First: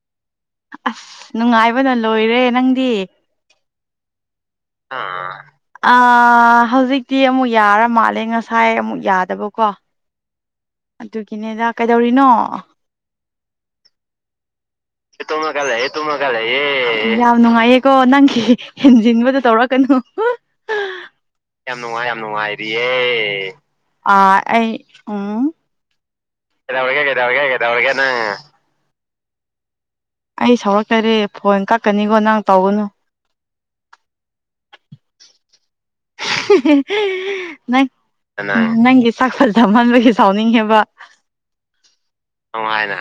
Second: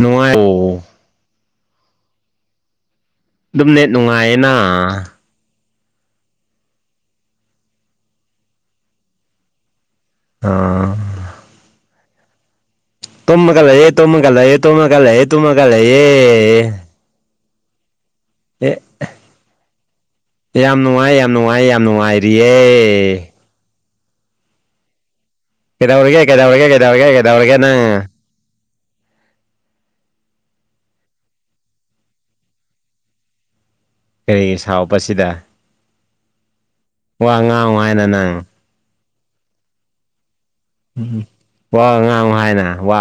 ꯅꯨꯉꯥꯏꯔꯤꯕ꯭ꯔꯣ꯫ ꯑꯁ ꯅꯨꯡꯉꯥꯏꯕꯅ ꯂꯣꯏꯔꯦ ꯅꯪꯗꯤ꯫ ꯑꯗꯨꯝꯅꯦ ꯅꯨꯡꯉꯥꯏꯌꯦꯅ꯫ ꯑ ꯍꯧꯖꯤꯛꯇꯤ ꯑꯃꯨꯛ ꯌꯥꯔ ꯃꯥꯜꯂꯦ ꯉꯁꯥꯏ ꯑꯃꯨꯛ ꯌꯥꯗꯕꯀꯣ꯫ ꯑꯥ꯫ ꯑꯗꯨꯒꯤꯅꯤꯗ ꯀꯩꯗꯧꯔꯤꯅꯣ꯫ ꯇꯨꯝꯃꯒ ꯂꯩꯌꯦ ꯇꯨꯝꯃꯒ ꯂꯩꯌꯦ ꯇꯨꯝꯃꯒ ꯂꯩꯌꯦ ꯇꯨꯝꯃꯒ ꯂꯩꯌꯦ꯫ ꯌꯥꯥꯝ ꯅꯨꯡꯉꯥꯏ ꯌꯦꯀꯣ ꯅꯪꯒꯤ ꯑꯦ ꯍꯦꯟꯖꯤꯟꯕꯗꯣ ꯇꯧꯔꯛꯀꯅꯨ ꯌꯥꯝ ꯅꯨꯡꯉꯥꯏ ꯌꯥꯝ ꯅꯨꯡꯉꯥꯏꯔꯤꯌꯦ꯫ ꯑ ꯑꯩ ꯎꯝ꯫ ꯀꯩꯗꯧꯔꯤꯒꯦ ꯀꯩꯗꯧꯔꯤꯒꯦ ꯀꯩꯗꯧꯔꯒꯦ ꯀꯩꯗꯧꯔꯤꯒꯦ ꯀꯩꯗꯧꯔꯒꯦ ꯀꯩꯗꯧꯔꯤꯒꯦ ꯅꯪ꯫ ꯀꯩꯗꯧꯔꯒꯦ ꯑꯩ ꯁꯥꯎꯔꯛꯇꯗꯤ ꯐꯣꯟ ꯀꯛꯀꯅꯤꯀꯣ ꯅꯪ ꯇꯧꯒꯅꯨ꯫ ꯀꯩꯒꯤ ꯁꯥꯎꯕꯁꯤꯗ꯫ ꯋꯥ ꯉꯥꯡꯉꯨ ꯅꯪ ꯍꯥꯏꯅ ꯅꯪꯒꯤ ꯁꯛ ꯐꯖꯃꯟꯕꯒꯤ ꯁꯥꯎꯅꯤꯡꯉꯤꯕ꯫ ꯎꯝ ꯋꯥ ꯉꯥꯡꯉꯣ ꯍꯥꯏꯗꯅ ꯋꯥ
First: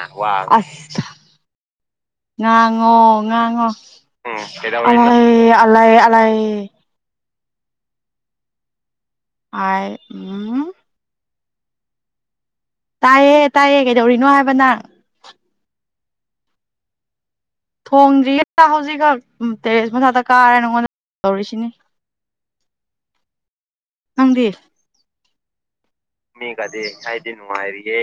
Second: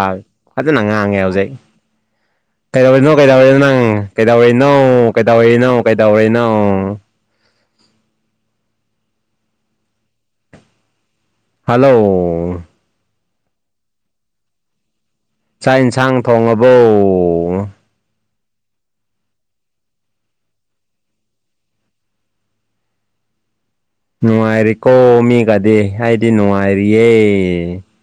ꯐꯖꯅ ꯉꯥꯡꯉꯦꯕ ꯍꯧꯖꯤꯛ꯫ ꯀꯩꯗꯧꯔꯤꯅꯣ ꯉꯥꯡꯉꯣ ꯀꯩꯗꯧꯔꯤꯅꯣ ꯉꯥꯡꯉꯣ ꯅꯪ ꯀꯩꯗꯧꯔꯤꯅꯣ ꯑꯂꯥꯏ ꯀꯩꯗꯧꯔꯤꯅꯣ ꯑꯂꯥꯏ ꯑꯂꯥꯏ ꯀꯩꯗꯧꯔꯤꯅꯣ ꯑꯥꯏ ꯎꯝ ꯍꯜꯂꯣ ꯇꯥꯏꯌꯦ ꯇꯥꯏꯌꯦ ꯀꯩꯗꯧꯔꯤꯅꯣ ꯍꯥꯏꯕ ꯅꯪ ꯆꯥꯛ ꯏꯟꯁꯥꯡ ꯊꯣꯡꯉꯕꯣ ꯊꯣꯡꯗ꯭ꯔꯤꯌꯦꯗ ꯍꯧꯖꯤꯛꯈꯛ ꯇꯦꯔꯦꯁ ꯃꯊꯛꯇ ꯀꯥꯔꯦ ꯅꯪꯉꯣꯟꯗ ꯇꯧꯔꯤꯁꯤꯅꯤ ꯅꯪꯗꯤ ꯅꯨꯡꯉꯥꯏꯔꯤ ꯀꯣ ꯃꯤ ꯀꯗꯤ ꯍꯥꯏꯗ ꯃꯤꯒꯗꯤ ꯍꯥꯏꯗꯤ ꯅꯨꯡꯉꯥꯏꯔꯤꯌꯦ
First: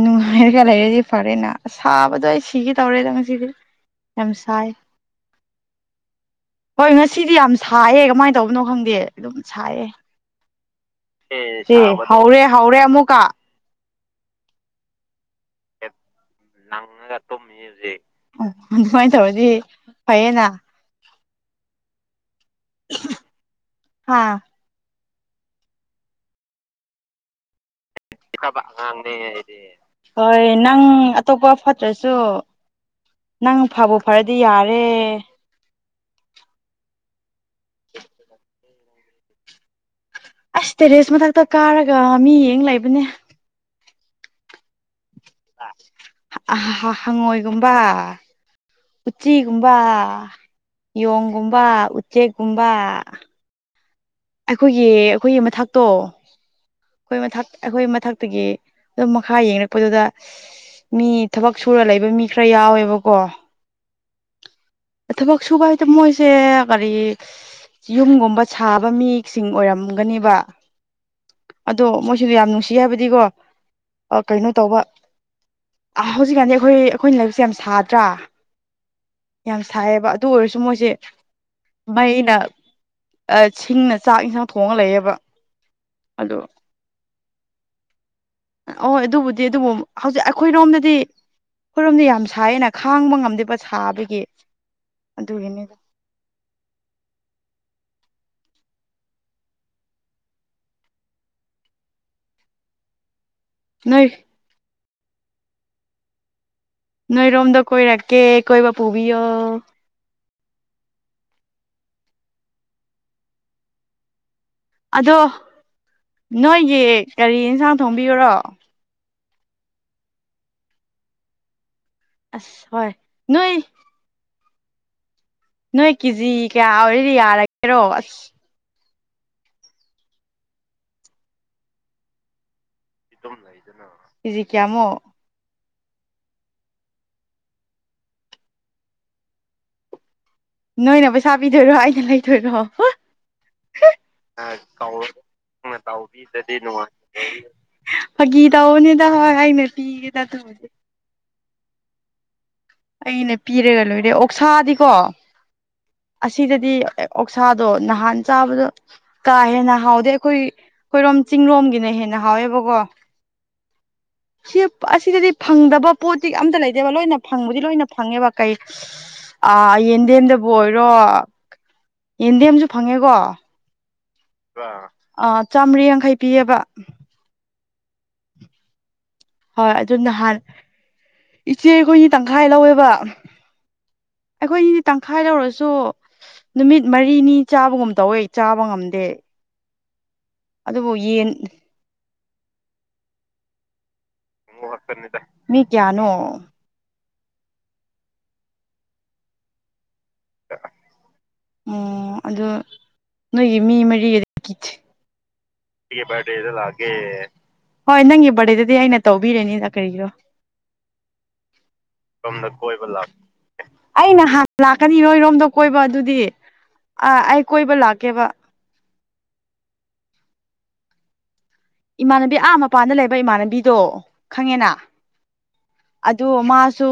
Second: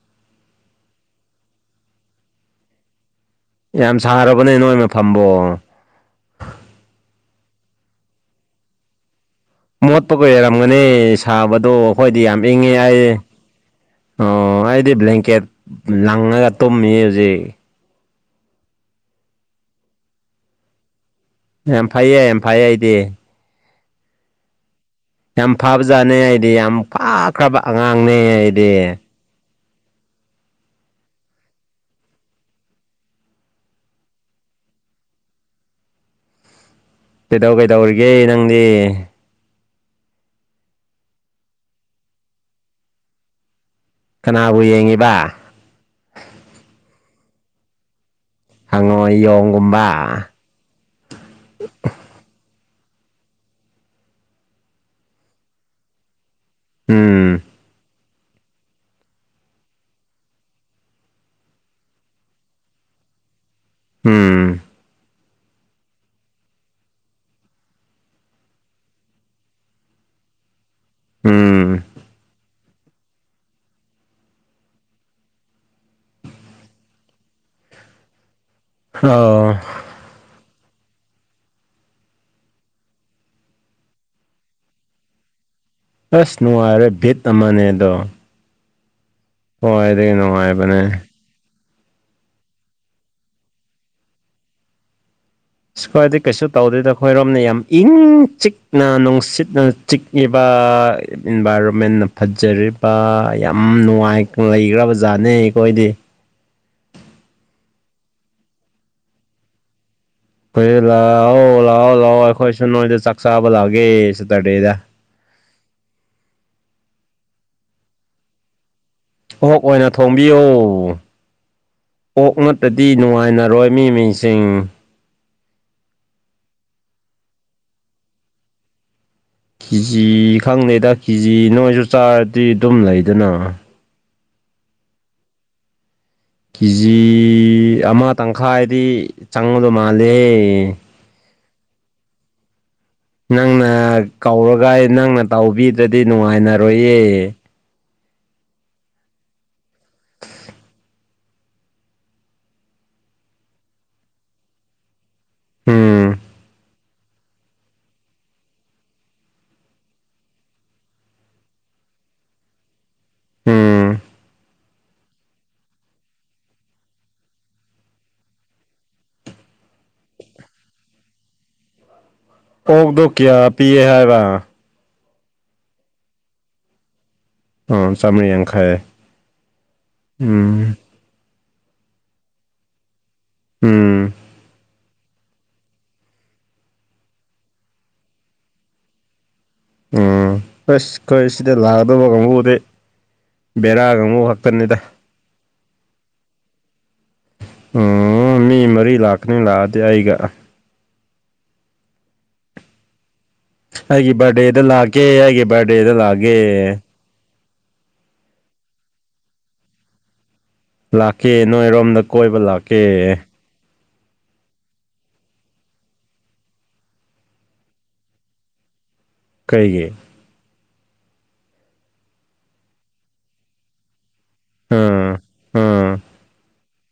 ꯅꯨꯡꯉꯥꯏꯔꯒ ꯂꯩꯔꯗꯤ ꯐꯔꯦꯅ ꯁꯥꯕꯗꯣ ꯑꯩ ꯁꯤꯒꯦ ꯇꯧꯔꯦꯗ ꯉꯁꯤꯗꯤ ꯌꯥꯝ ꯁꯥꯔꯕꯅꯦ ꯅꯣꯏꯅ ꯐꯝꯕꯣ ꯍꯣꯏ ꯉꯁꯤꯗꯤ ꯌꯥꯝ ꯁꯥꯏꯌꯦ ꯀꯃꯥꯏꯅ ꯇꯧꯕꯅꯣ ꯈꯪꯗꯦ ꯑꯗꯨꯝ ꯁꯥꯏꯌꯦ ꯇꯨꯝꯕꯩ ꯑꯣꯏꯔꯝꯒꯅꯤ ꯁꯥꯕꯗꯣ ꯁꯤ ꯑꯩꯈꯣꯏꯗꯤ ꯍꯧꯔꯦ ꯌꯥꯝ ꯏꯪꯉꯦ ꯍꯧꯔꯦ ꯍꯥꯏꯌꯦ ꯑꯃꯨꯛꯀ ꯑꯣꯑꯣ ꯍꯥꯏꯗꯤ ꯕ꯭ꯂꯦꯡꯀꯦꯠ ꯂꯪꯉꯒ ꯇꯨꯝꯃꯤꯌꯦ ꯂꯪꯉꯒ ꯍꯧꯖꯤꯛ ꯇꯨꯝꯃꯤꯌꯦ ꯍꯧꯖꯤꯛ ꯎꯪ ꯑꯗꯨꯃꯥꯏꯅ ꯇꯧꯔꯗꯤ ꯐꯩꯌꯦꯅ ꯌꯥꯝ ꯐꯩꯌꯦ ꯌꯥꯝ ꯐꯩꯌꯦ ꯑꯩꯗꯤ ꯍꯥ ꯌꯥꯝ ꯐꯕꯖꯥꯠꯅꯦ ꯑꯩꯗꯤ ꯌꯥꯝ ꯐꯥꯈ꯭ꯔꯕ ꯑꯉꯥꯡꯅꯦ ꯈ꯭ꯔꯕ ꯑꯩꯗꯤ ꯑꯉꯥꯡꯅꯦ ꯑꯩꯗꯤ ꯍꯣꯏ ꯅꯪ ꯑꯇꯣꯞꯄ ꯐꯠꯇ꯭ꯔꯁꯨ ꯅꯪ ꯐꯕꯨ ꯐꯔꯗꯤ ꯌꯥꯔꯦ ꯀꯩꯗꯧ ꯀꯩꯗꯧꯔꯤꯒꯦ ꯅꯪꯗꯤ ꯑꯥꯁ ꯇꯦꯔꯦꯁ ꯃꯊꯛꯇ ꯀꯥꯔꯒ ꯃꯤ ꯌꯦꯡ ꯂꯩꯕꯅꯦ ꯀꯅꯥꯕꯨ ꯌꯦꯡꯉꯤꯕ ꯍꯥ ꯑꯍꯥ ꯍꯥ ꯍꯪꯉꯣꯏꯒꯨꯝꯕ ꯍꯪꯉꯣꯏ ꯎꯆꯤꯒꯨꯝꯕ ꯌꯣꯡꯒꯨꯝꯕ ꯌꯣꯡꯒꯨꯝꯕ ꯎꯆꯦꯛꯀꯨꯝꯕ ꯑꯩꯈꯣꯏꯒꯤ ꯑꯩꯈꯣꯏꯒꯤ ꯃꯊꯛꯇꯣ ꯑꯩꯈꯣꯏ ꯎꯝ ꯃꯊꯛ ꯑꯩꯈꯣꯏꯒꯤ ꯃꯊꯛꯇꯒꯤ ꯑꯗꯨ ꯃꯈꯥ ꯌꯦꯡꯔꯛꯄꯗꯨꯗ ꯃꯤ ꯊꯕꯛ ꯁꯨꯔ ꯂꯩꯕ ꯃꯤ ꯈꯔ ꯌꯥꯎꯋꯦꯕꯀꯣ ꯎꯝ ꯊꯕꯛ ꯁꯨꯕ ꯍꯥꯏꯇꯣ ꯃꯣꯏꯁꯦ ꯀꯔꯤ ꯌꯨꯝꯒꯨꯝꯕ ꯁꯥꯕ ꯃꯤꯁꯤꯡ ꯑꯣꯏꯔꯝꯒꯅꯤꯕ ꯎꯝ ꯑꯗꯣ ꯃꯣꯏꯖꯨ ꯌꯥꯝ ꯅꯨꯡꯁꯤ ꯍꯥꯏꯕꯗꯤꯀꯣ ꯑꯥꯀꯩꯅꯣ ꯇꯧꯕ ꯑꯥ ꯍꯧꯖꯤꯛꯀꯥꯟꯗꯤ ꯑꯩꯈꯣꯏ ꯑꯩꯈꯣꯏꯅ ꯂꯥꯏꯕꯛꯁꯦ ꯌꯥꯝ ꯁꯥꯗ꯭ꯔꯥ ꯑꯥꯍꯥ ꯌꯥꯝ ꯍꯥꯎ ꯁꯥꯏꯌꯦꯕ ꯑꯗꯨ ꯑꯣꯏꯔꯖꯨ ꯃꯣꯏꯖꯦ ꯃꯩꯅ ꯑꯥ ꯁꯤꯡꯅ ꯆꯥꯛ- ꯏꯟꯁꯥꯡ ꯊꯣꯡꯉ ꯂꯩꯌꯦꯕ ꯑꯥꯁ ꯑꯗꯣ ꯅꯨꯡꯉꯥꯏꯔꯦ ꯚꯤꯠ ꯑꯃꯅꯦꯗꯣ ꯑꯍꯣꯏ ꯑꯗꯨꯕꯨꯗꯤ ꯑꯗꯨꯕꯨ ꯍꯧꯖꯤꯛ ꯅꯨꯡꯉꯥꯏꯕꯅꯦ ꯑꯩꯈꯣꯏꯔꯣꯝꯗꯗꯤ ꯈꯣꯏꯔꯣꯝꯗꯤ ꯌꯥꯝ ꯁꯥꯏꯌꯦꯅ ꯈꯥꯡꯕ ꯉꯝꯗꯦꯕ ꯁꯥꯕꯒꯤ ꯑꯗꯨꯒꯤꯅꯤꯗ ꯁꯨ ꯈ꯭ꯋꯥꯏꯗꯤ ꯀꯩꯁꯨ ꯇꯧꯗꯣꯏꯗ ꯑꯩꯈꯣꯏꯔꯣꯝꯅ ꯌꯥꯝ ꯏꯪ- ꯆꯤꯛꯅ ꯅꯨꯡꯁꯤꯠꯅ ꯆꯤꯛꯂꯤꯕꯥꯑ ꯏꯟꯚꯥꯏꯔꯣꯟꯃꯦꯟꯅ ꯐꯖꯔꯤꯕ ꯌꯥꯝ ꯅꯣꯏ ꯅꯨꯡꯉꯥꯏ ꯂꯩꯒ꯭ꯔꯕ ꯖꯥꯠꯅꯦ ꯑꯩꯈꯣꯏꯗꯤ ꯅꯣꯏꯔꯣꯝꯗ ꯀꯣꯏꯔꯛꯀꯦ ꯀꯣꯏꯕ ꯄꯨꯕꯤꯌꯣ ꯑꯩꯈꯣꯏꯗ ꯂꯥꯛꯑꯣ ꯂꯥꯛꯑꯣ ꯂꯥꯛꯑꯣ ꯑꯩꯈꯣꯏꯁꯨ ꯅꯣꯏꯗ ꯆꯥꯛ ꯆꯥꯕ ꯂꯥꯛꯑꯒꯦ ꯁꯇꯔꯗꯦꯗ ꯑꯗꯣ ꯅꯣꯏꯒꯤ ꯀꯔꯤ ꯏꯟꯁꯥꯡ ꯊꯣꯡꯕꯤꯎꯔꯣ ꯑꯣꯛ ꯑꯣꯏꯅ ꯊꯣꯝꯕꯤꯌꯣ ꯑꯣꯛ ꯑꯁ ꯅꯠꯇꯗꯤ ꯍꯣꯏ ꯅꯣꯏ ꯅꯨꯡꯉꯥꯏꯅꯔꯣꯏ ꯃꯤ ꯃꯤꯁꯦ ꯆꯤꯡ ꯅꯣꯏ ꯀꯦꯖꯤ ꯀꯌꯥ ꯑꯣꯏꯔꯗꯤ ꯌꯥꯔꯒꯦꯔꯣ ꯑꯥꯁ ꯀꯤꯖꯤ ꯈꯪꯗꯦꯗ ꯀꯤꯖꯤ ꯅꯣꯏꯖꯨ ꯆꯥꯔꯗꯤ ꯑꯗꯨꯝ ꯂꯩ ꯀꯦꯖꯤ ꯀꯌꯥꯃꯨꯛ ꯀꯦꯖꯤ ꯑꯃ ꯇꯪꯈꯥꯏꯗꯤ ꯆꯪꯉꯗꯣꯏ ꯃꯥꯜꯂꯦ ꯑꯦ ꯅꯣꯏꯅ ꯄꯩꯁꯥ ꯄꯤꯗꯣꯏꯔꯣ ꯑꯩꯅ ꯂꯩꯗꯣꯏꯔꯣ ꯅꯪꯅ ꯀꯧꯔꯒ ꯅꯪꯅ ꯇꯧꯕꯤꯗ꯭ꯔꯗꯤ ꯅꯨꯡꯉꯥꯏꯅꯔꯣꯏꯌꯦ ꯐꯒꯤ ꯇꯧꯕꯅꯤꯗ ꯍꯥꯏꯔ ꯑꯩ [unintelligible] ꯑꯩ ꯂꯤꯄꯤꯔꯒ ꯂꯣꯏꯔꯦ ꯑꯣꯛꯁꯥꯗꯤꯀꯣ ꯎꯝ ꯑꯁꯤꯗꯗꯤ ꯑꯣꯛꯁꯥꯗꯣ ꯅꯍꯥꯟ ꯆꯥꯕꯗ ꯀꯥ ꯍꯦꯟꯅ ꯍꯥꯎꯗꯦ ꯑꯩꯈꯣꯏ ꯑꯩꯈꯣꯏꯔꯣꯝ ꯆꯤꯡꯔꯣꯝꯒꯤꯅ ꯍꯦꯟꯅ ꯍꯥꯎꯋꯦꯕꯀꯣ ꯎꯝ ꯁꯤ ꯑꯁꯤꯗꯗꯤ ꯐꯪꯗꯕ ꯄꯣꯠꯇꯤ ꯑꯝꯇ ꯂꯩꯇꯦꯕ ꯂꯣꯏꯅ ꯐꯪꯕꯗꯤ ꯂꯣꯏꯅ ꯐꯪꯉꯦꯕ ꯀꯩ ꯑ ꯌꯦꯟꯗꯦꯝꯗꯕꯨ ꯑꯣꯏꯔꯣ ꯌꯦꯟꯗꯦꯝꯁꯨ ꯑꯣꯛꯗꯣ ꯀꯌꯥ ꯄꯤꯌꯦ ꯍꯥꯏꯕ ꯑꯥ ꯆꯥꯝꯔꯤ ꯌꯥꯡꯈꯩ ꯄꯤꯌꯦꯕ ꯎꯝ ꯆꯥꯝꯃꯔꯤ ꯌꯥꯡꯈꯩ ꯍꯣꯏ ꯑꯗꯨ ꯅꯍꯥꯟ ꯎꯝ ꯏꯆꯦꯈꯣꯏꯅꯤ ꯇꯪꯈꯥꯏ ꯂꯧꯋꯦꯕ ꯎꯝ ꯑꯩꯈꯣꯏꯒꯤꯗꯤ ꯇꯪꯈꯥꯏ ꯂꯧꯔꯁꯨ ꯅꯨꯃꯤꯠ ꯃꯔꯤꯅꯤ ꯆꯥꯕꯒꯨꯝ ꯇꯧꯋꯦ ꯆꯥꯕ ꯉꯝꯗꯦ ꯎꯝ ꯑꯁ ꯑꯗꯨꯕꯨ ꯌꯦꯟ ꯑꯩꯈꯣꯏ ꯁꯤꯗ ꯂꯥꯛꯀꯗꯧꯕ ꯀꯥꯡꯕꯨꯗꯤ ꯕꯦꯔꯥ ꯀꯥꯡꯕꯨ ꯈꯛ ꯃꯤ ꯀꯌꯥꯅꯣ ꯎꯝ ꯃꯤ ꯃꯔꯤ ꯂꯥꯛꯀꯅꯤ ꯂꯥꯛꯑꯗꯤ ꯑꯩꯒ ꯑꯣ ꯑꯗꯨ ꯅꯣꯏꯒꯤ ꯃꯤ ꯃꯔꯤꯒꯤꯗꯤ ꯀꯦ ꯑꯩꯒꯤ ꯕꯔꯗꯦꯗ ꯂꯛꯑꯒꯦ ꯍꯣꯏ ꯅꯪꯒꯤ ꯕꯥꯔꯗꯦꯗꯗꯤ ꯑꯩꯅ ꯇꯧꯕꯤꯔꯅꯤꯗ ꯀꯔꯤꯒꯤꯅꯣ ꯂꯥꯛꯀꯦ ꯅꯣꯏꯔꯣꯝꯗ ꯀꯣꯏꯕ ꯂꯥꯛꯀꯦ ꯑꯩ ꯅꯍꯥꯟ ꯂꯥꯛꯀꯅꯤ ꯅꯣꯏꯔꯣꯝꯗ ꯀꯣꯏꯕ ꯑꯗꯨꯗꯤ ꯑꯩ ꯀꯣꯏꯕ ꯂꯥꯛꯀꯦꯕ ꯀꯩꯒꯤ ꯏꯃꯥꯟꯅꯕꯤ ꯑꯥ ꯃꯄꯥꯟꯗ ꯂꯩꯕ ꯏꯃꯥꯟꯅꯕꯤꯗꯣ ꯈꯪꯉꯦꯅ ꯎꯝ ꯎꯝ ꯑꯗꯨ ꯃꯥꯁꯨ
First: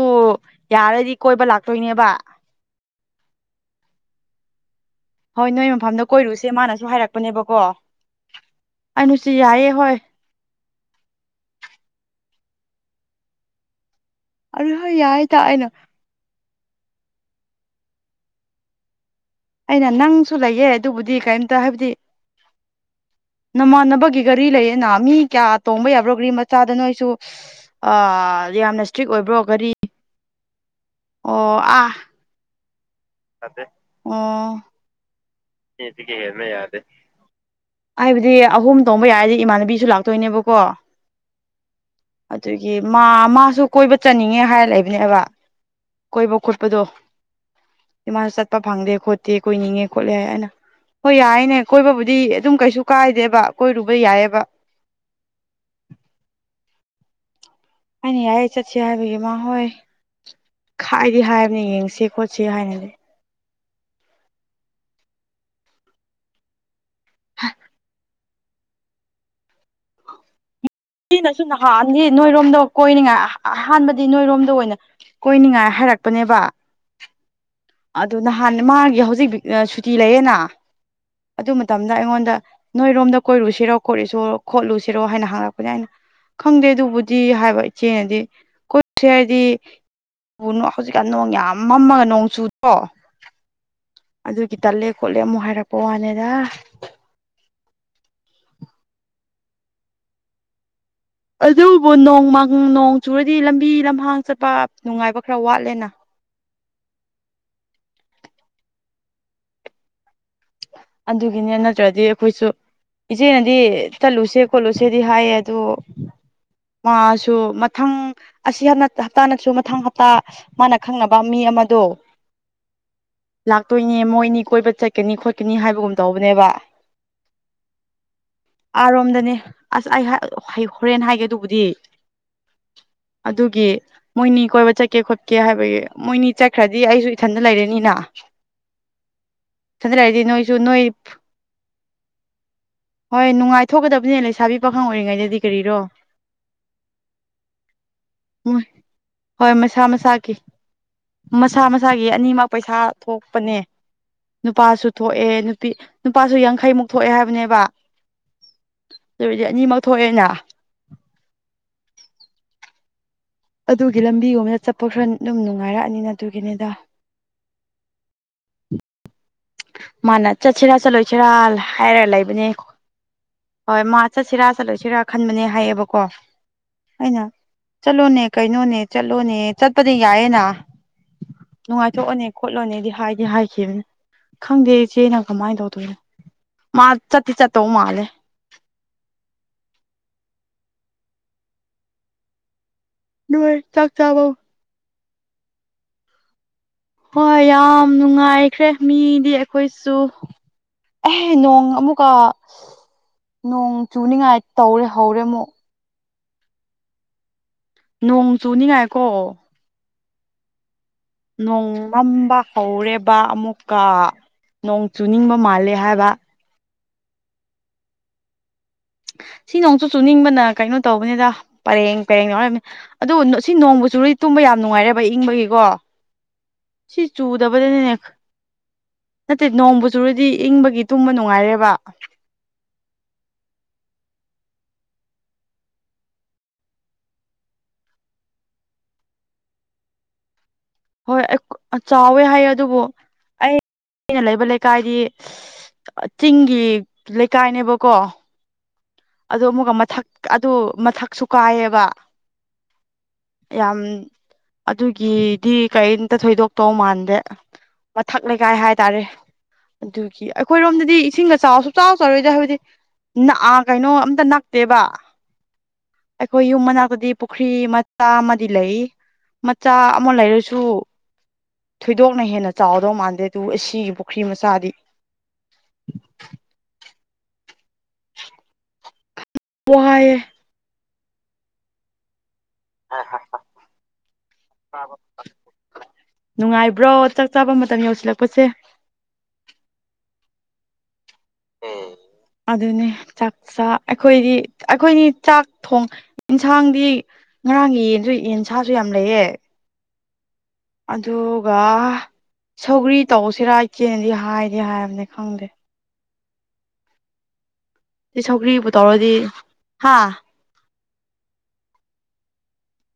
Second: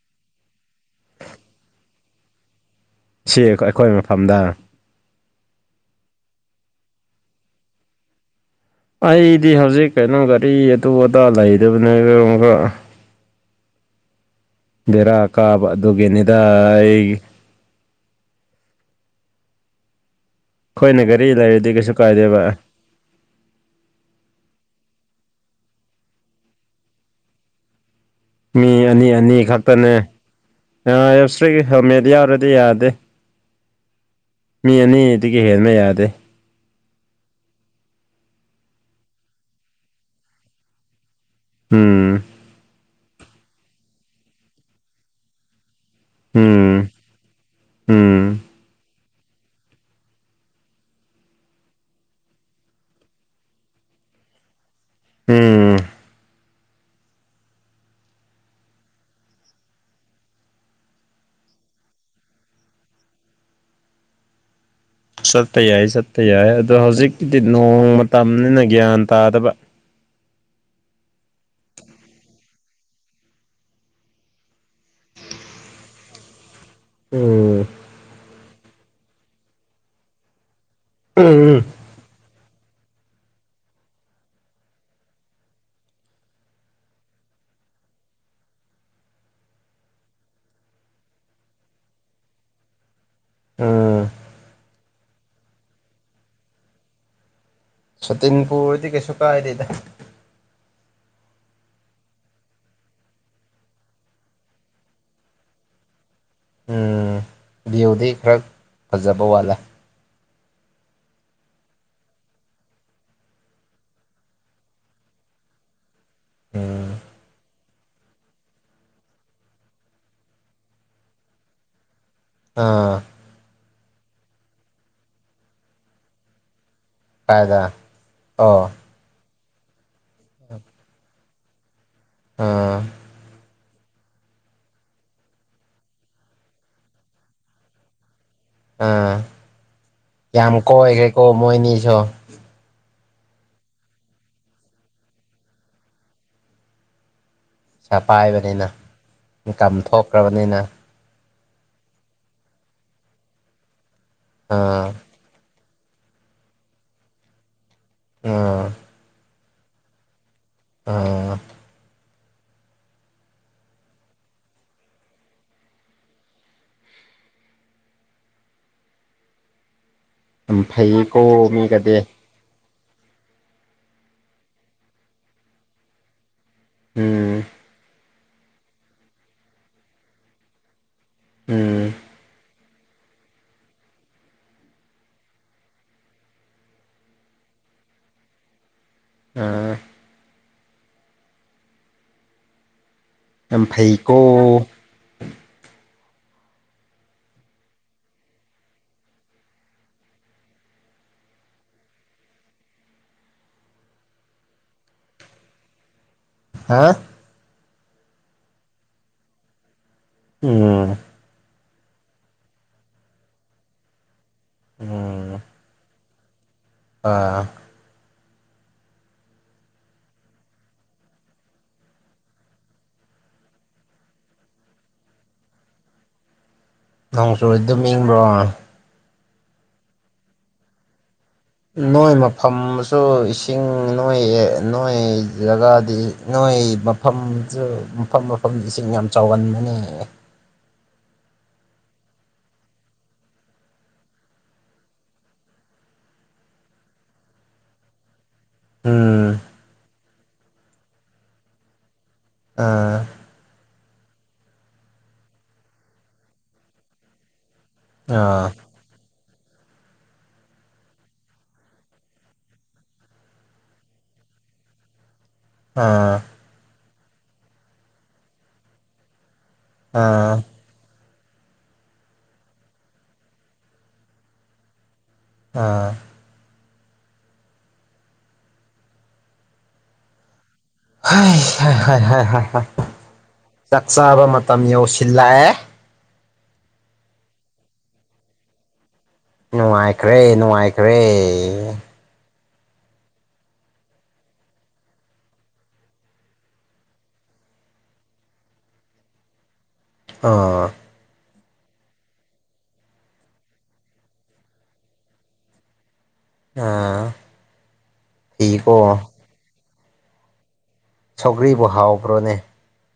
ꯌꯥꯔꯗꯤ ꯀꯣꯏꯕ ꯂꯥꯛꯇꯣꯏꯅꯦꯕ ꯁꯤ ꯑꯩꯈꯣꯏ ꯃꯐꯝꯗ ꯍꯣꯏ ꯅꯣꯏ ꯃꯐꯝꯗ ꯀꯣꯏꯔꯨꯁꯦ ꯃꯥꯅꯁꯨ ꯍꯥꯏꯔꯛꯄꯅꯦꯕꯀꯣ ꯑꯩꯅꯁꯨ ꯑꯩꯗꯤ ꯌꯥꯏꯌꯦ ꯍꯧꯖꯤꯛ ꯍꯣꯏ ꯀꯩꯅꯣ ꯒꯥꯔꯤ ꯑꯇꯨ ꯑꯇꯥ ꯂꯩꯗꯕꯅꯦ [unintelligible] ꯑꯗꯨ ꯍꯣꯏ ꯕꯦꯔꯥ ꯌꯥꯏ ꯇ ꯀꯥꯕ ꯑꯩꯅ ꯑꯗꯨꯒꯤꯅꯤꯗ ꯑꯩ ꯑꯩꯅ ꯅꯪꯁꯨ ꯂꯩꯌꯦ ꯑꯩꯈꯣꯏꯅ ꯑꯗꯨꯕꯨꯗꯤ ꯒꯥꯔꯤ ꯀꯩꯝꯇ ꯂꯩꯔꯗꯤ ꯍꯥꯏꯕꯗꯤ ꯀꯩꯁꯨ ꯀꯥꯏꯗꯦꯕ ꯅꯃꯥꯟꯅꯕꯒꯤ ꯒꯥꯔꯤ ꯂꯩꯌꯦꯅ ꯃꯤ ꯀꯌꯥ ꯇꯣꯡꯕ ꯌꯥꯕ꯭ꯔꯣ ꯒꯔꯤ ꯃꯆꯥꯗ ꯅꯣꯏꯁꯨ ꯑ ꯌꯥꯝꯅ ꯃꯤ ꯏꯁꯇ꯭ꯔꯤꯛ ꯑꯅꯤ ꯑꯅꯤ ꯑꯣꯏꯕ꯭ꯔꯣ ꯒꯥꯔꯤ ꯈꯛꯇꯅꯦ ꯑꯣ ꯑꯥ [unintelligible] ꯌꯥꯗꯦ ꯑꯣ ꯃꯤ ꯑꯅꯤ [unintelligible] ꯍꯦꯟꯕ ꯌꯥꯗꯦ ꯍꯥꯏꯕꯗꯤ ꯑꯍꯨꯝ ꯇꯣꯡꯕ ꯌꯥꯔꯗꯤ ꯏꯃꯥꯟꯅꯕꯤꯁꯨ ꯂꯥꯛꯇꯣꯏꯅꯦꯕꯀꯣ ꯎꯝ ꯑꯗꯨꯒꯤ ꯃꯥ ꯃꯥꯁꯨ ꯀꯣꯏꯕ ꯆꯠꯅꯤꯡꯉꯦ ꯍꯥꯏꯔ ꯂꯩꯕꯅꯦꯕ ꯀꯣꯏꯕ ꯈꯣꯠꯄꯗꯣ ꯎꯝ ꯎꯝ ꯏꯃꯥꯅ ꯆꯠꯄ ꯐꯪꯗꯦ ꯈꯣꯠꯇꯦ ꯀꯣꯏꯅꯤꯡꯉꯦ ꯈꯣꯠꯂꯦ ꯍꯥꯏꯅ ꯍꯣꯏ ꯌꯥꯏꯌꯦꯅꯦ ꯀꯣꯏꯕꯕꯨꯗꯤ ꯑꯗꯨꯝ ꯀꯩꯁꯨ ꯀꯥꯏꯗꯦꯕ ꯀꯣꯏꯔꯨꯕ ꯌꯥꯏꯑꯕ ꯎꯝ ꯑꯩꯅ ꯌꯥꯏꯌꯦ ꯆꯠꯁꯦ ꯍꯥꯏꯕꯒꯤ ꯃꯥꯍꯣꯏ ꯍꯥꯏꯗꯤ ꯍꯥꯏꯕꯅꯦ ꯌꯦꯡꯁꯦ ꯈꯣꯠꯁꯦ ꯍꯥꯏꯅꯗꯤ ꯆꯠꯄ ꯌꯥꯏ ꯆꯠꯄ ꯌꯥꯏ ꯑꯗꯣ ꯍꯧꯖꯤꯛꯀꯤꯗꯤ ꯅꯣꯡ ꯃꯇꯝꯅꯤꯅ ꯒ꯭ꯌꯥꯟ ꯇꯥꯗꯕ ꯁꯤꯅꯁꯨ ꯅꯍꯥꯟꯗꯤ ꯅꯣꯏꯔꯣꯝꯗ ꯀꯣꯏꯅꯤꯡꯉꯥꯏ ꯑ ꯑꯍꯥꯟꯕꯗꯤ ꯅꯣꯏꯔꯣꯝꯗ ꯑꯣꯏꯅ ꯀꯣꯏꯅꯤꯡꯉꯥꯏ ꯍꯥꯏꯔꯛꯄꯅꯦꯕ ꯑꯣ ꯑꯗꯨ ꯅꯍꯥꯟ ꯃꯥꯒꯤ ꯍꯧꯖꯤꯛ ꯑ ꯁꯨꯇꯤ ꯂꯩꯌꯦꯅꯥ ꯑꯗꯨ ꯎꯝ ꯃꯇꯝ ꯗ ꯑꯩꯉꯣꯟꯗ ꯅꯣꯏꯔꯣꯝꯗ ꯀꯣꯏꯔꯨꯁꯤꯔꯣ ꯈꯣꯠꯂꯤꯁꯣ ꯈꯣꯠꯂꯨꯁꯤꯔꯣ ꯍꯥꯏꯅ ꯍꯪꯉꯛ ꯄꯅꯦ ꯍꯥꯏꯅ ꯈꯪꯗꯦ ꯑꯗꯨꯕꯨꯗꯤ ꯍꯥꯏꯕ ꯏꯆꯦꯅꯗꯤ ꯀꯣꯏꯁꯦ ꯍꯥꯏꯗꯤ ꯎ ꯍꯧꯖꯤꯛꯀꯥꯟ ꯅꯣꯡ ꯌꯥꯝ ꯃꯝꯃꯒ ꯅꯣꯡ ꯆꯨꯗ꯭ꯔꯣ ꯎꯝ ꯑꯗꯨꯒꯤ ꯇꯜꯂꯦ ꯈꯣꯠꯂꯦ ꯑꯃꯨꯛ ꯍꯥꯏꯔꯛꯄ ꯋꯥꯅꯦꯗ ꯁꯇꯤꯟ ꯄꯨꯔꯗꯤ ꯀꯩꯁꯨ ꯀꯥꯏꯗꯦꯗ ꯑꯗꯨꯕꯨ ꯅꯣꯡ ꯃꯪ ꯅꯣꯡ ꯆꯨꯔꯗꯤ ꯂꯝꯕꯤ ꯂꯝꯍꯥꯡ ꯆꯠꯄ ꯅꯨꯡꯉꯥꯏꯕ ꯈꯔ ꯋꯥꯠꯂꯦꯅ ꯎꯝ ꯚ꯭ꯌꯨꯗꯤ ꯈꯔ ꯐꯖꯕ ꯋꯥꯠꯂꯦ ꯑꯗꯨꯒꯤꯅꯦ ꯅꯠꯇ꯭ꯔꯗꯤ ꯑꯩꯈꯣꯏꯁꯨ ꯏꯆꯦꯅꯗꯤ ꯆꯠꯂꯨꯁꯦ ꯈꯣꯠꯂꯨꯁꯦꯗꯤ ꯍꯥꯏꯌꯦ ꯑꯗꯨ ꯎꯝ ꯃꯥꯁꯨ ꯃꯊꯪ ꯑꯁꯤ ꯍꯞ ꯅꯠꯇ ꯍꯞꯇꯥ ꯅꯠꯇ꯭ꯔ ꯃꯊꯪ ꯍꯞꯇꯥ ꯃꯥꯅ ꯈꯪꯅꯕ ꯃꯤ ꯑꯃꯗꯣ ꯑꯥ ꯂꯥꯛꯇꯣꯏꯅꯦ ꯃꯣꯏꯅꯤ ꯀꯣꯏꯕ ꯆꯠꯀꯅꯤ ꯈꯣꯠꯀꯅꯤ ꯍꯥꯏꯕꯒꯨꯝ ꯇꯧꯕꯅꯦꯕ ꯀꯥꯏꯗ ꯑꯣ ꯑꯥꯔꯣꯝꯗꯅꯦ ꯑꯁ ꯑꯩ ꯍꯥ ꯑ ꯍꯩ ꯍꯣꯔꯦꯟ ꯍꯥꯏꯒꯦ ꯑꯗꯨꯕꯨꯗꯤ ꯑꯥ ꯑꯗꯨꯒꯤ ꯃꯣꯏꯅꯤ ꯀꯣꯏꯕ ꯆꯠꯀꯦ ꯈꯣꯠꯀꯦ ꯍꯥꯏꯕꯒꯤ ꯃꯣꯏꯅꯤ ꯆꯠꯈ꯭ꯔꯗꯤ ꯑꯩꯁꯨ ꯏꯊꯟꯗ ꯂꯩꯔꯦꯅꯤꯅ [unintelligible] ꯌꯥꯝ ꯀꯣꯏꯈ꯭ꯔꯦꯀꯣ ꯃꯣꯏꯅꯤꯁꯨ ꯍꯣꯏ ꯅꯨꯡꯉꯥꯏꯊꯣꯛꯀꯗꯕꯅꯦ ꯂꯩꯁꯥꯕꯤ ꯄꯥꯈꯪ ꯑꯣꯏꯔꯤꯉꯩꯗꯗꯤ ꯀꯔꯤꯔꯣ ꯄꯩꯁꯥ ꯃꯣꯏ ꯄꯥꯏꯕꯅꯤꯅ ꯍꯣꯏ ꯏꯟꯀꯝ ꯃꯁꯥ ꯃꯁꯥꯒꯤ ꯊꯣꯛꯈ꯭ꯔꯕꯅꯤꯅ ꯃꯁꯥ ꯃꯁꯥꯒꯤ ꯑꯅꯤꯃꯛ ꯄꯩꯁꯥ ꯊꯣꯛꯄꯅꯦ ꯅꯨꯄꯥꯁꯨ ꯑꯥ ꯊꯣꯛꯑꯦ ꯅꯨꯄꯤ ꯅꯨꯄꯥꯁꯨ ꯌꯥꯡꯈꯩꯃꯨꯛ ꯊꯣꯛꯑꯦ ꯍꯥꯏꯕꯅꯦꯕ ꯑ ꯑꯗꯨ ꯑꯣꯏꯗꯤ ꯑꯅꯤꯃꯛ ꯊꯣꯛꯑꯦꯅ ꯑ ꯑꯗꯨꯒꯤ ꯂꯝꯕꯤꯒꯨꯝꯕꯗ ꯆꯠꯄ ꯈꯔ ꯑꯗꯨꯝ ꯅꯨꯡꯉꯥꯏꯔꯛꯑꯅꯤꯅ ꯑꯗꯨꯒꯤꯅꯤꯗ ꯃꯥꯅ ꯌꯥꯝ ꯆꯠꯁꯤꯔꯥ ꯆꯠꯂꯣꯏꯁꯤꯔꯥ ꯐꯩꯌꯦꯀꯣ ꯍꯥꯏꯔ ꯃꯤꯒꯗꯤ ꯂꯩꯕꯅꯦ ꯍꯣꯏ ꯃꯥ ꯆꯠꯁꯤꯔꯥ ꯆꯠꯂꯣꯏꯁꯤꯔꯥ ꯈꯟꯕꯅꯦ ꯍꯥꯏꯌꯦꯕꯀꯣ ꯑꯩꯅ ꯎꯝ ꯆꯠꯂꯣꯅꯦ ꯀꯩꯅꯣꯅꯦ ꯆꯠꯂꯣꯅꯦ ꯆꯠꯄꯗꯤ ꯌꯥꯏꯌꯦꯅ ꯎꯝ ꯅꯨꯡꯉꯥꯏꯊꯣꯛꯑꯣꯅꯦ ꯈꯣꯠꯂꯣꯅꯦꯗꯤ ꯍꯥꯏꯗꯤ ꯍꯥꯏꯈꯤꯕꯅꯦ ꯈꯪꯗꯦ ꯏꯆꯦꯅ ꯀꯃꯥꯏꯟ ꯇꯧꯗꯣꯏꯅꯣ ꯃꯥ ꯆꯠꯇꯤ ꯆꯠꯇꯧ ꯃꯥꯜꯂꯦ ꯑ ꯅꯣꯏ ꯌꯥꯝ ꯆꯥꯛ ꯐꯩꯀꯣ ꯆꯥꯕ ꯍꯣꯏ ꯌꯥꯝ ꯅꯨꯡꯉꯥꯏꯈ꯭ꯔꯦ ꯃꯤꯗꯤ ꯑꯩꯈꯣꯏꯁꯨ ꯑꯦꯍ ꯅꯣꯡ ꯑꯃꯨꯛꯀ ꯅꯣꯡ ꯆꯨꯅꯤꯉꯥꯏ ꯇꯧꯔꯦ ꯍꯧꯔꯦ ꯑꯃꯨꯛ ꯍꯥꯥ ꯅꯣꯡ ꯆꯨꯅꯤꯡꯉꯥꯏꯀꯣ ꯎꯝ ꯅꯣꯡ ꯃꯝꯕ ꯍꯧꯔꯦꯕ ꯑꯃꯨꯛꯀ ꯅꯣꯡ ꯆꯨꯅꯤꯡꯕ ꯎꯝ ꯃꯥꯜꯂꯦ ꯍꯥꯏꯕ ꯑꯥ ꯁꯤ ꯅ‌ꯣꯡꯁꯨ ꯆꯨꯅꯤꯡꯕꯅ ꯀꯩꯅꯣ ꯇꯧꯕꯅꯤꯗ ꯄꯔꯦꯡ ꯄꯔꯦꯡ ꯌꯥꯎꯔꯝ ꯑꯗꯨ ꯅ ꯁꯤ ꯅꯣꯡꯕꯨ ꯆꯨꯔꯗꯤ ꯇꯨꯝꯕ ꯌꯥꯝ ꯅꯨꯡꯉꯥꯏꯔ‌ꯦꯕ ꯏꯪꯕꯒꯤꯀꯣ ꯁꯤ ꯅꯣꯡ ꯆꯨꯔꯗꯤ ꯆꯨꯗꯕꯅꯦ ꯑꯗꯨꯝ ꯏꯪꯕ꯭ꯔꯣ ꯅꯠꯇꯦ ꯅꯣꯡꯕꯨ ꯆꯨꯔꯗꯤ ꯏꯪꯕꯒꯤ ꯇꯨꯝꯕ ꯅꯨꯡꯉꯥꯏꯔꯦꯕ ꯅꯣꯏ ꯃꯞ ꯐꯝꯃꯁꯨ ꯏꯁꯤꯡ ꯅꯣꯏ ꯅꯣꯏ ꯖꯒꯥꯗꯤ ꯅꯣꯏ ꯃꯞ ꯐꯝꯖꯨ ꯃꯐꯝ ꯃꯐꯝꯗ ꯏꯁꯤꯡ ꯌꯥꯝ ꯆꯥꯎꯒꯟꯕꯅꯦ ꯍꯣꯏ ꯑꯩ ꯆꯥꯎꯋꯦ ꯍꯥꯏꯌꯦ ꯑꯗꯨꯕꯨ ꯑꯩꯅ ꯂꯩꯕ ꯂꯩꯀꯥꯏꯗꯤ ꯆꯤꯡꯒꯤ ꯂꯩꯀꯥꯏꯅꯦꯕꯀꯣ ꯎꯝ ꯑꯗꯨ ꯑꯃꯨꯛꯀ ꯃꯊꯛ ꯑꯗꯨ ꯃꯊꯛꯁꯨ ꯀꯥꯏꯌ‌ꯦꯕ ꯑꯥ ꯌꯥꯝ ꯑꯗꯨꯒꯤꯗꯤ ꯀꯔꯤꯝꯇ ꯊꯣꯏꯗꯣꯛꯇꯧ ꯃꯥꯟꯗꯦ ꯃꯊꯛ ꯂꯩꯀꯥꯏ ꯍꯥꯏ ꯇꯔꯦ ꯑꯗꯨꯒꯤ ꯑꯩꯈꯣꯏꯔꯣꯝꯗꯗꯤ ꯏꯁꯤꯡꯒ ꯆꯥꯎꯁꯨ ꯁꯨꯡꯆꯥꯎ ꯆꯥꯎꯔꯣꯏꯗ ꯍꯥꯏꯕꯗꯤ ꯅꯛ ꯑꯥ ꯀꯩꯅꯣ ꯑꯝꯇ ꯅꯛꯇꯦꯕ ꯑꯥ ꯑꯩꯈꯣꯏ ꯌꯨꯝ ꯃꯅꯥꯛꯇꯗꯤ ꯄꯨꯈ꯭ꯔꯤ ꯃꯆꯥ ꯑꯃꯗꯤ ꯂꯩ ꯃꯆꯥ ꯑꯃ ꯂꯩꯔꯁꯨ ꯊꯣꯏꯗꯣꯛꯅ ꯍꯦꯟꯅ ꯆꯥꯎꯗꯧ ꯃꯥꯟꯗꯦ ꯑꯗꯨ ꯑꯁꯤꯒꯤ ꯄꯨꯈ꯭ꯔꯤ ꯃꯆꯥꯗꯤ ꯑꯥ ꯋꯥꯏꯌꯦ ꯆꯥꯛ ꯆꯥꯕ ꯃꯇꯝ ꯌꯧꯁꯤꯜꯂꯛꯑꯦ ꯅꯨꯡꯉꯥꯏꯕ꯭ꯔꯣ ꯆꯥꯛ ꯆꯥꯕ ꯃꯇꯝ ꯌꯧꯁꯤꯜꯂꯛꯄꯁꯦ ꯅꯨꯡꯉꯥꯏꯈ꯭ꯔꯦ ꯅꯨꯡꯉꯥꯏꯈ꯭ꯔꯦ ꯎꯝ ꯑꯗꯨꯅꯤ ꯆꯥꯛꯆꯥ ꯑꯩꯈꯣꯏꯗꯤ ꯑꯩꯈꯣꯏꯅꯤ ꯆꯥꯛ ꯊꯣꯡ ꯍꯤꯟꯁꯥꯡꯗꯤ ꯉꯔꯥꯡꯒꯤ ꯌꯦꯟꯁꯨ ꯌꯦꯟꯁꯥꯁꯨ ꯌꯥꯝ ꯂꯩꯌꯦ ꯑꯥ ꯑꯗꯨꯒ ꯁꯧꯒ꯭ꯔꯤ ꯇꯧꯁꯤꯔꯥ ꯏꯆꯦꯅꯗꯤ ꯍꯥꯏꯗꯤ ꯍꯥꯏꯔꯕꯅ‌ꯦ ꯈꯪꯗꯦ ꯑꯥ ꯁꯤ ꯁꯧꯒ꯭ꯔꯤꯕꯨ ꯐꯤꯀꯣ ꯇꯧꯔꯗꯤ ꯍꯥ ꯁꯧꯒ꯭ꯔꯤꯕꯨ ꯍꯥꯎꯕ꯭ꯔꯣꯅꯦ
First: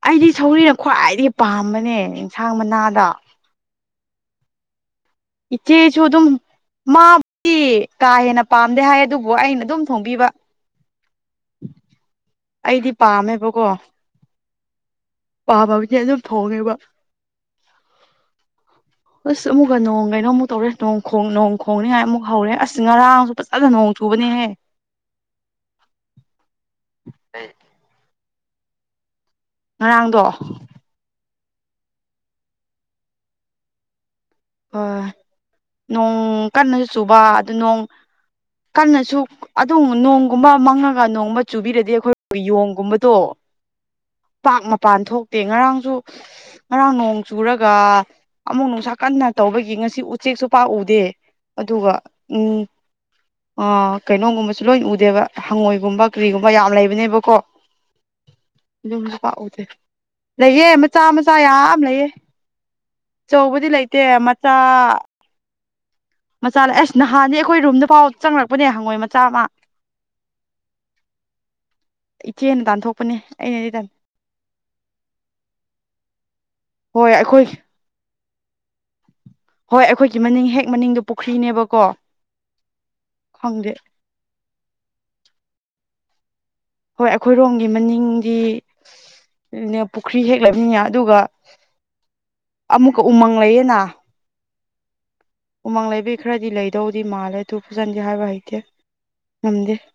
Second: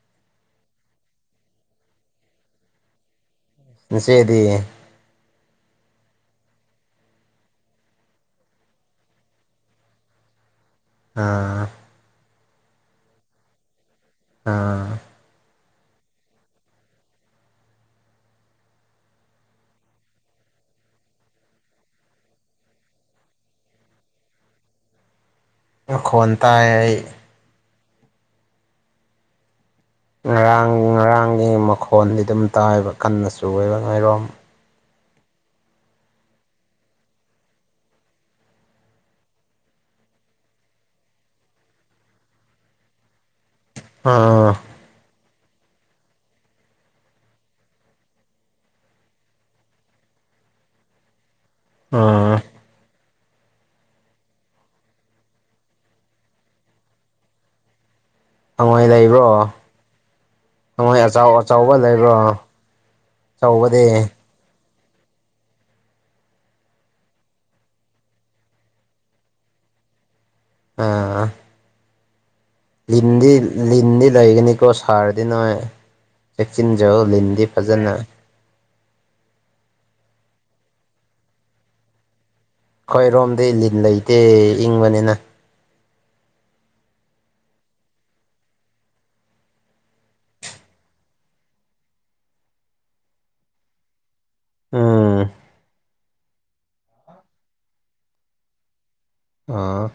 ꯑꯩꯗꯤ ꯁꯧꯒ꯭ꯔꯤꯅ ꯈ꯭ꯋꯥꯏꯗꯒꯤ ꯄꯥꯝꯕꯅꯦ ꯑꯦꯟꯁꯥꯡ ꯃꯅꯥꯗ ꯅꯆꯦꯗꯤ ꯏꯆ‌ꯦꯁꯨ ꯑꯗꯨꯝ ꯃꯥꯕꯨꯗꯤ ꯀꯥ ꯍꯦꯟꯅ ꯄꯥꯝꯗꯦ ꯍꯥꯏ ꯑꯗꯨꯕꯨ ꯑꯩꯅ ꯑꯗꯨꯝ ꯊꯣꯡꯕꯤꯕ ꯑꯥ ꯑꯩꯗꯤ ꯄꯥꯝꯃꯦꯕꯀꯣ ꯑꯥ ꯄꯥꯝꯃꯗꯤ ꯑꯗꯨꯝ ꯊꯣꯡꯉꯦꯕ [inaudible] ꯑꯁ ꯑꯃꯨꯛꯀ ꯅꯣꯡ ꯀꯩꯅꯣ ꯑꯃꯨꯛ ꯇꯧꯔꯦ ꯅꯣꯡ ꯈꯣꯡ ꯅ‌ꯣꯡ ꯈ‌ꯣꯡꯅꯤ ꯍꯥꯏ ꯑꯃꯨꯛ ꯍꯧꯔꯦ ꯑꯁ ꯉꯔꯥꯡꯁꯨ ꯑꯗꯨ ꯅꯣꯡ ꯆꯨꯕꯅꯤꯍꯦ ꯅꯪ ꯈꯣꯟ ꯇꯥꯏ ꯑꯩ ꯉꯔꯥꯡꯗꯣ ꯉꯔꯥꯡ ꯉꯔꯥꯡꯒꯤ ꯃꯈꯣꯟꯗꯤ ꯑꯗꯨꯝ ꯇꯥꯏꯕ ꯀꯟꯅ ꯆꯨꯌꯦꯕꯥ ꯅꯣꯏꯔꯣꯝ ꯍꯣꯏ ꯅꯣꯡ ꯀꯟꯅꯁꯨ ꯆꯨꯕ ꯑꯗꯨ ꯅꯣꯡ ꯀꯟꯅꯁꯨ ꯑꯗꯣ ꯅꯣꯡꯒꯨꯝꯕ ꯃꯪꯉꯒ ꯅꯣꯡꯒꯨꯝꯕ ꯆꯨꯕꯤꯔꯗꯤ ꯑꯩꯈꯣꯏ ꯌꯣꯡꯒꯨꯝꯕꯗꯣ ꯑꯥ ꯄꯥꯛ ꯃꯄꯥꯟ ꯊꯣꯛꯇꯦ ꯉꯔꯥꯡꯁꯨ ꯉꯔꯥꯡ ꯅꯣꯡ ꯆꯨꯔꯒ ꯑꯃꯨꯛ ꯅꯨꯡꯁꯥ ꯀꯟꯅ ꯇꯧꯕꯒꯤ ꯉꯁꯤ ꯎꯆꯦꯛꯁꯨ ꯄꯥꯛ ꯎꯗꯦ ꯑꯗꯨꯒ ꯑꯥ ꯎꯝ ꯑ ꯀꯩꯅꯣꯒꯨꯝꯕꯁꯨ ꯂꯣꯏ ꯎꯗꯦꯕ ꯍꯪꯉꯣꯏꯒꯨꯝꯕ ꯀꯔꯤꯒꯨꯝꯕ ꯌꯥꯝ ꯂꯩꯕꯅꯦꯕꯀꯣ ꯍꯪꯉꯣꯏ ꯑꯗꯨꯝꯕꯁꯨ ꯂꯩꯕ꯭ꯔꯣ ꯄꯥꯛ ꯎꯗꯦ ꯂꯩꯌꯦ ꯍꯪꯉꯣꯏ ꯃꯆꯥ ꯑꯆꯧ ꯃꯆꯥ ꯑꯆꯧꯕ ꯌꯥꯝ ꯂꯩꯌꯦ ꯂꯩꯕ꯭ꯔꯣ ꯑꯆꯧꯕꯗꯤ ꯂꯩꯇꯦ ꯃꯆꯥ ꯃꯆꯥ ꯂꯩ ꯑꯁ ꯅꯍꯥꯟꯗꯤ ꯑꯩꯈꯣꯏ ꯔꯨꯝꯗ ꯐꯥꯎ ꯆꯪꯔꯛꯄꯅꯦ ꯍꯪꯉꯣꯏ ꯃꯆꯥ ꯑꯃ ꯑꯥ ꯏꯆꯦꯅꯥ ꯇꯟ ꯂꯤꯟꯗꯤ ꯂꯤꯟꯗꯤ ꯂꯩꯒꯅꯤꯀꯣ ꯁꯥꯔꯗꯤ ꯅꯣꯏ ꯆꯦꯛꯁꯤꯟꯖꯧ ꯍꯣꯏ ꯑꯩꯈꯣꯏ ꯂꯤꯟꯗꯤ ꯐꯖꯅ ꯍꯣꯏ ꯑꯩꯈꯣꯏꯒꯤ ꯃꯅꯤꯡ ꯍꯦꯛ ꯃꯅꯤꯡꯗꯣ ꯄꯨꯈ꯭ꯔꯤꯅꯦꯕꯀꯣ ꯑꯩꯈꯣꯏ ꯔꯣꯝꯗꯤ ꯈꯪꯗꯦ ꯂꯤꯟ ꯂꯩꯇꯦ ꯏꯪꯕꯅꯤꯅ ꯍꯣꯏ ꯑꯩꯈꯣꯏꯔꯣꯝꯒꯤ ꯃꯅꯤꯡꯗꯤ ꯅꯦ ꯄꯨꯈ꯭ꯔꯤ ꯍꯦꯛ ꯂꯩꯝꯅꯤꯅꯥ ꯑꯗꯨꯒ ꯑꯃꯨꯛꯀ ꯎꯃꯪ ꯂꯩꯌꯦꯅ ꯎꯝ ꯎꯃꯪ ꯂꯩꯕꯩ ꯈꯔꯗꯤ ꯂꯩꯗꯧꯗꯤ ꯃꯥꯜꯂꯦ ꯑꯗꯨ ꯐꯖꯅꯗꯤ ꯍꯥꯏꯕ ꯍꯩꯇꯦ ꯉꯝꯗꯦ ꯑꯣ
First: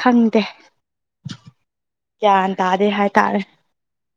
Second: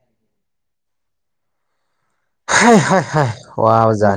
ꯈꯪꯗꯦ ꯒ꯭ꯌꯥꯟ ꯍꯏ ꯇꯥꯗꯦ ꯍꯏ ꯍꯏ ꯍꯥꯏꯇꯥꯔꯦ ꯋꯥꯕꯖꯥꯠꯅꯤ